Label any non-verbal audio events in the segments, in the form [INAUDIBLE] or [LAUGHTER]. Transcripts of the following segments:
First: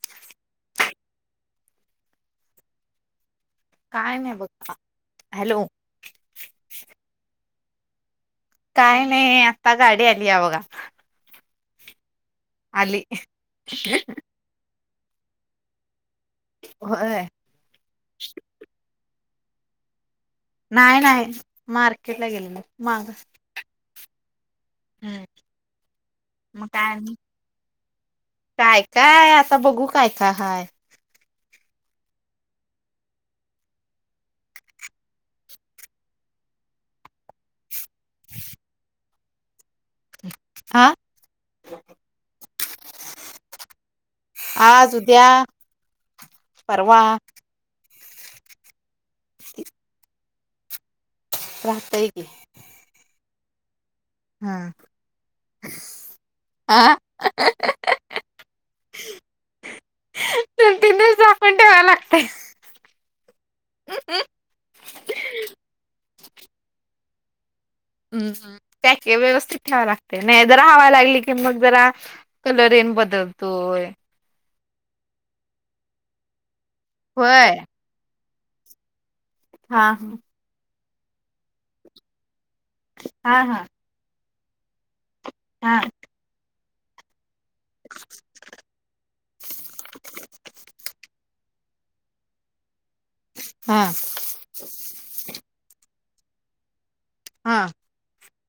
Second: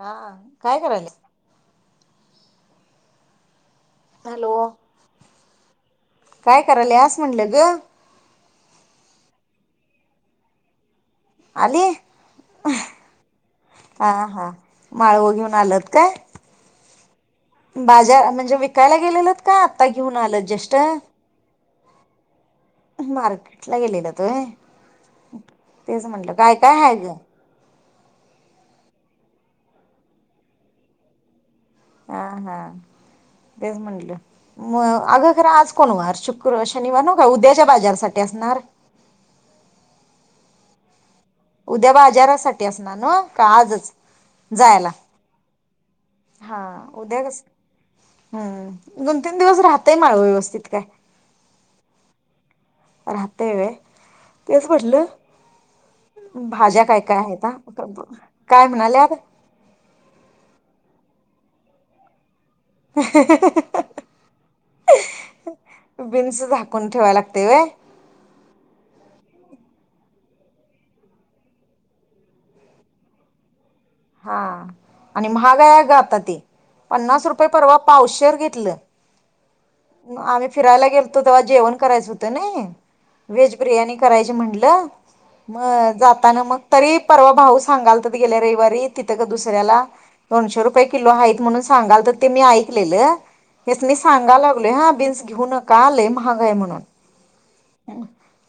हा काय करायले काय नाही बघ हॅलो हॅलो काय करायल्यास म्हटलं ग. काय नाही आता गाडी आली या बघा. आली? आली हा हा माळव घेऊन आल्यात काय? होय बाजा म्हणजे विकायला गेलेत का आत्ता घेऊन नालज जष्ट मार्केटला गेलेले. माग मार्केटला गेलेल्यात ते हम्म तेच म्हटलं काय, मग काय हाय ग? आणि काय, काय आता बघू काय, काय हाय. हा, हा तेच म्हटलं म अगं खरं आज कोण वार शुक्रवार शनिवार न का उद्याच्या बाजारसाठी असणार? आ उद्या बाजारासाठी असणार नवं? का आजच जायला आज उद्या हा परवा. उद्या कस हम्म. दोन तीन दिवस राहतय माळव व्यवस चित काय राहतय की. राहतय वय? हा तेच म्हटलं भाज्या हा काय काय हायता काय म्हणाल्यात? दोन तीन दिवसा आपण डोळा लागतय. जिन्स झाकून ठेवायला लाग ते व्हय हम, हम त्या की व्यवस्थित ठेवाय लागतय. नाही जरा हवा लागली की, मग जरा कलरयेन बदलतोय. हा आणि महाग अगं आता ते. पन्नास रुपये होय परवा पावसशेर घेत तिलं हा आम्ही फिरायला गेल तो तेव्हा जेवण करायचं होतं नाइ. हा वेज हा बिर्याणी करायची म्हण ल म हा जातांना मग तरी परवा भाऊ सांगालतित गेल्या रविवारी तिथं ग दुसर्‍याला दोनशे रुपये किलो हाय. म्हणून सांगालत ते मी आई कलेल हा हेच मी सांगायला लागलो हा घेऊ नका, लई महाग महाग हाय म्हणून. हा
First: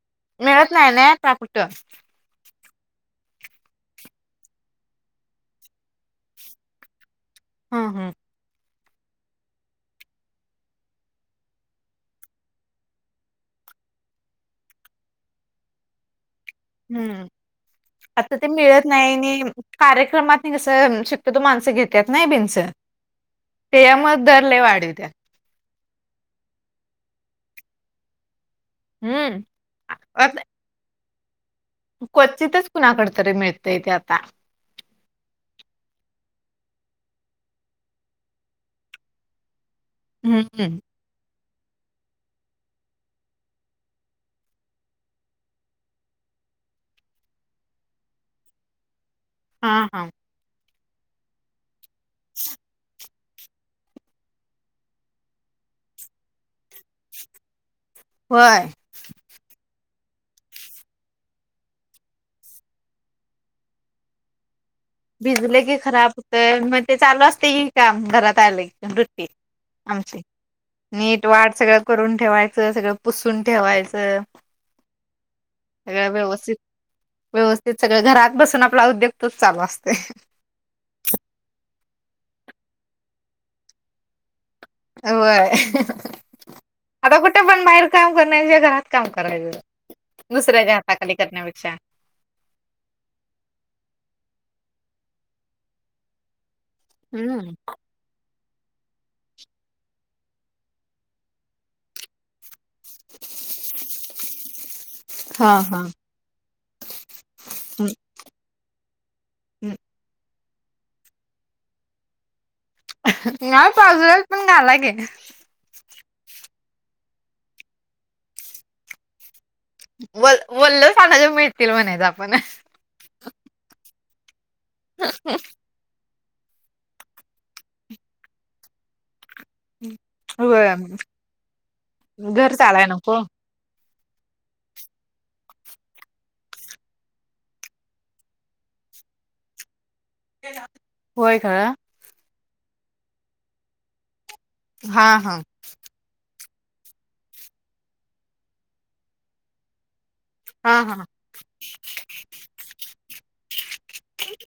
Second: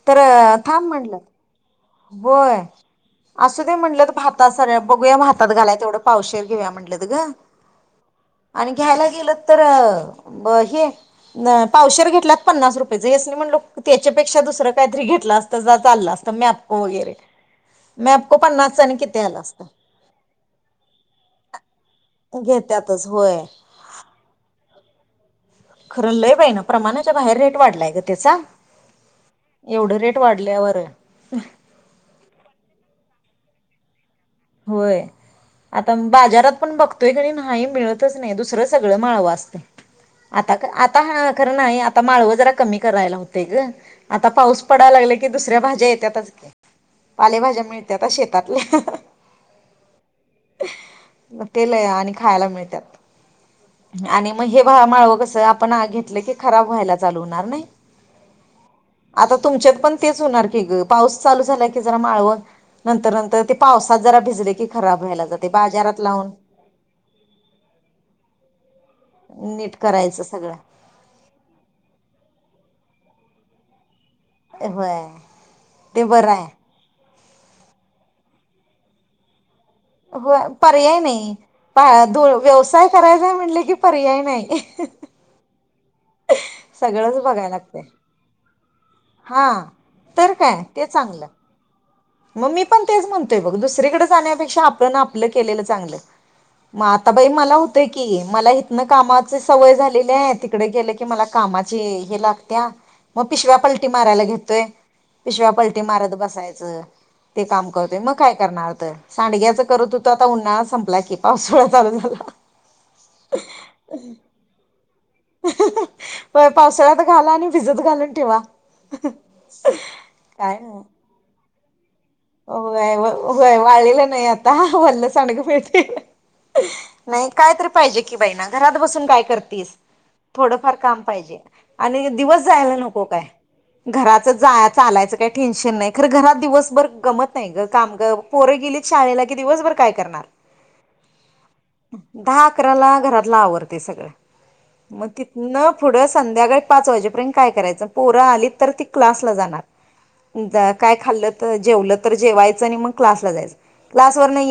तर मिळत थांब नाही ना म्हणलं आता कुठं. होय. असू दे म्हणलत भातात सगळ्या बघूया भातात घालाय तेवढं पावशेर घेऊया म्हटलंत ग. हम्म हम्म. आणि घ्यायला गेलं तर हे पावशेर घेतलात पन्नास रुपयाच यासनी म्हणलं, त्याच्यापेक्षा दुसरं काहीतरी घेतलं असतं तर चाललं असतं. मॅ हम्म आता ते मिळत नाही किती आलं आणि, असतं कार्यक्रमातनी कसं शक्यतो माणसं घेत्यात नाही बीन्स. घेत्यातच होय. त्यामुळ दर लई वाढवित्यात. खरं. लई बई ना प्रमाणाच्या बाहेर रेट वाढलाय ग त्याचा. हम्म येवढ रेट वाढल्यावर [INAUDIBLE] क्वचितच कुणाकड तरी मिळतय ते आता. आपण बघतोय कनी नाही मिळतच नाही, दुसरं सगळं माळव असतय. आता हम्म का आता हा खरं नाही. आता माळव जरा कमी करायला होते ग. आता पाऊस पडायला लागला की दुसऱ्या भाज्या येत्यातच की. पालेभाज्या मिळत्यात आता शेतातल. हा हा. म ते लई आणि खायला मिळत्यात. आणि मग हे माळव कस आपण घेतलं की खराब व्हायला चालू होणार नाही. होय आता तुमच्या पण तेच होणार की ग पाऊस चालू झाला की जरा माळव नंतर नंतर पाऊस ह जरा भिजले की खराब व्हायला जातय भिजल की बाजारात खराब लावून हुंतय मग ते चालू असतय की काम घरात आल की नीट आमची करायचं सगळं. नीट वाट सगळं करून ठेवाय सगळं पुसून ठेवायचं. होय ते सगळं बरं हाय. व्यवस्थित व्यवस्थित सगळ घरात बसून आपला उद्योग तोच चालू असतो. होय पर्याय नाही. द व्यवसाय करायचाय म्हटल की पर्याय नाही. व्हय. आता सगळंच कुठ बघाय पण लागतय. बाहेर काम करण्यापेक्षा घरात काम हा करायचं तर काय दुसऱ्याच्या ते हाताखाली चांगलं. करण्यापेक्षा. मग मी पण तेच म्हणतोय बघ दुसरीकडे जाण्यापेक्षा आपण आपलं केलेलं चांगलं. मग आता बाई हम्म मला होतंय की, मला न कामाचे सवय झालेली आहे तिकडे गेलं की मला कामाची हे लागते. त्या मग पिशव्या पलटी मारायला घेतोय पिशव्या हा हा पलटी मारत बसायचं. ते काम करतोय मग काय करणार तर सांडग्याच करत होतो. उन्हाळा संपला की पावसूळा चालू झाला. नाही पाऊसुळ्यात पण घाला की. पावसाळ्यात घाला आणि भिजत घालून ठेवा. व काय वल्ल सांडग मिळ मिळतील म्हणायच आपण. [UNINTELLIGIBLE] व्हय वाळलेल नाही आता वल्ल सांडग मिळतील. नाही काय तरी पाहिजे की बाई ना घरात बसून काय करत होय थोडफार काम पाहिजे आणि दिवस घर जायला चालाय नको काय? घराचं जायच आलायचं काही टेन्शन नाही खरं घरात दिवसभर गमत नाही ग. पोर गेलीत शाळेला की दिवस भर काय करणार? होय खरं दहा अकराला घरातला आवरतय सगळ. मग हा हा तिथनं पुढं संध्याकाळ पाच वाजेपर्यंत काय करायचं पोरा आली तर ती क्लासला जाणार. हा हा. काय खाल्ल तर जेवलत जेवायचं आणि म मग क्लासला जायचं. क्लास वरन याय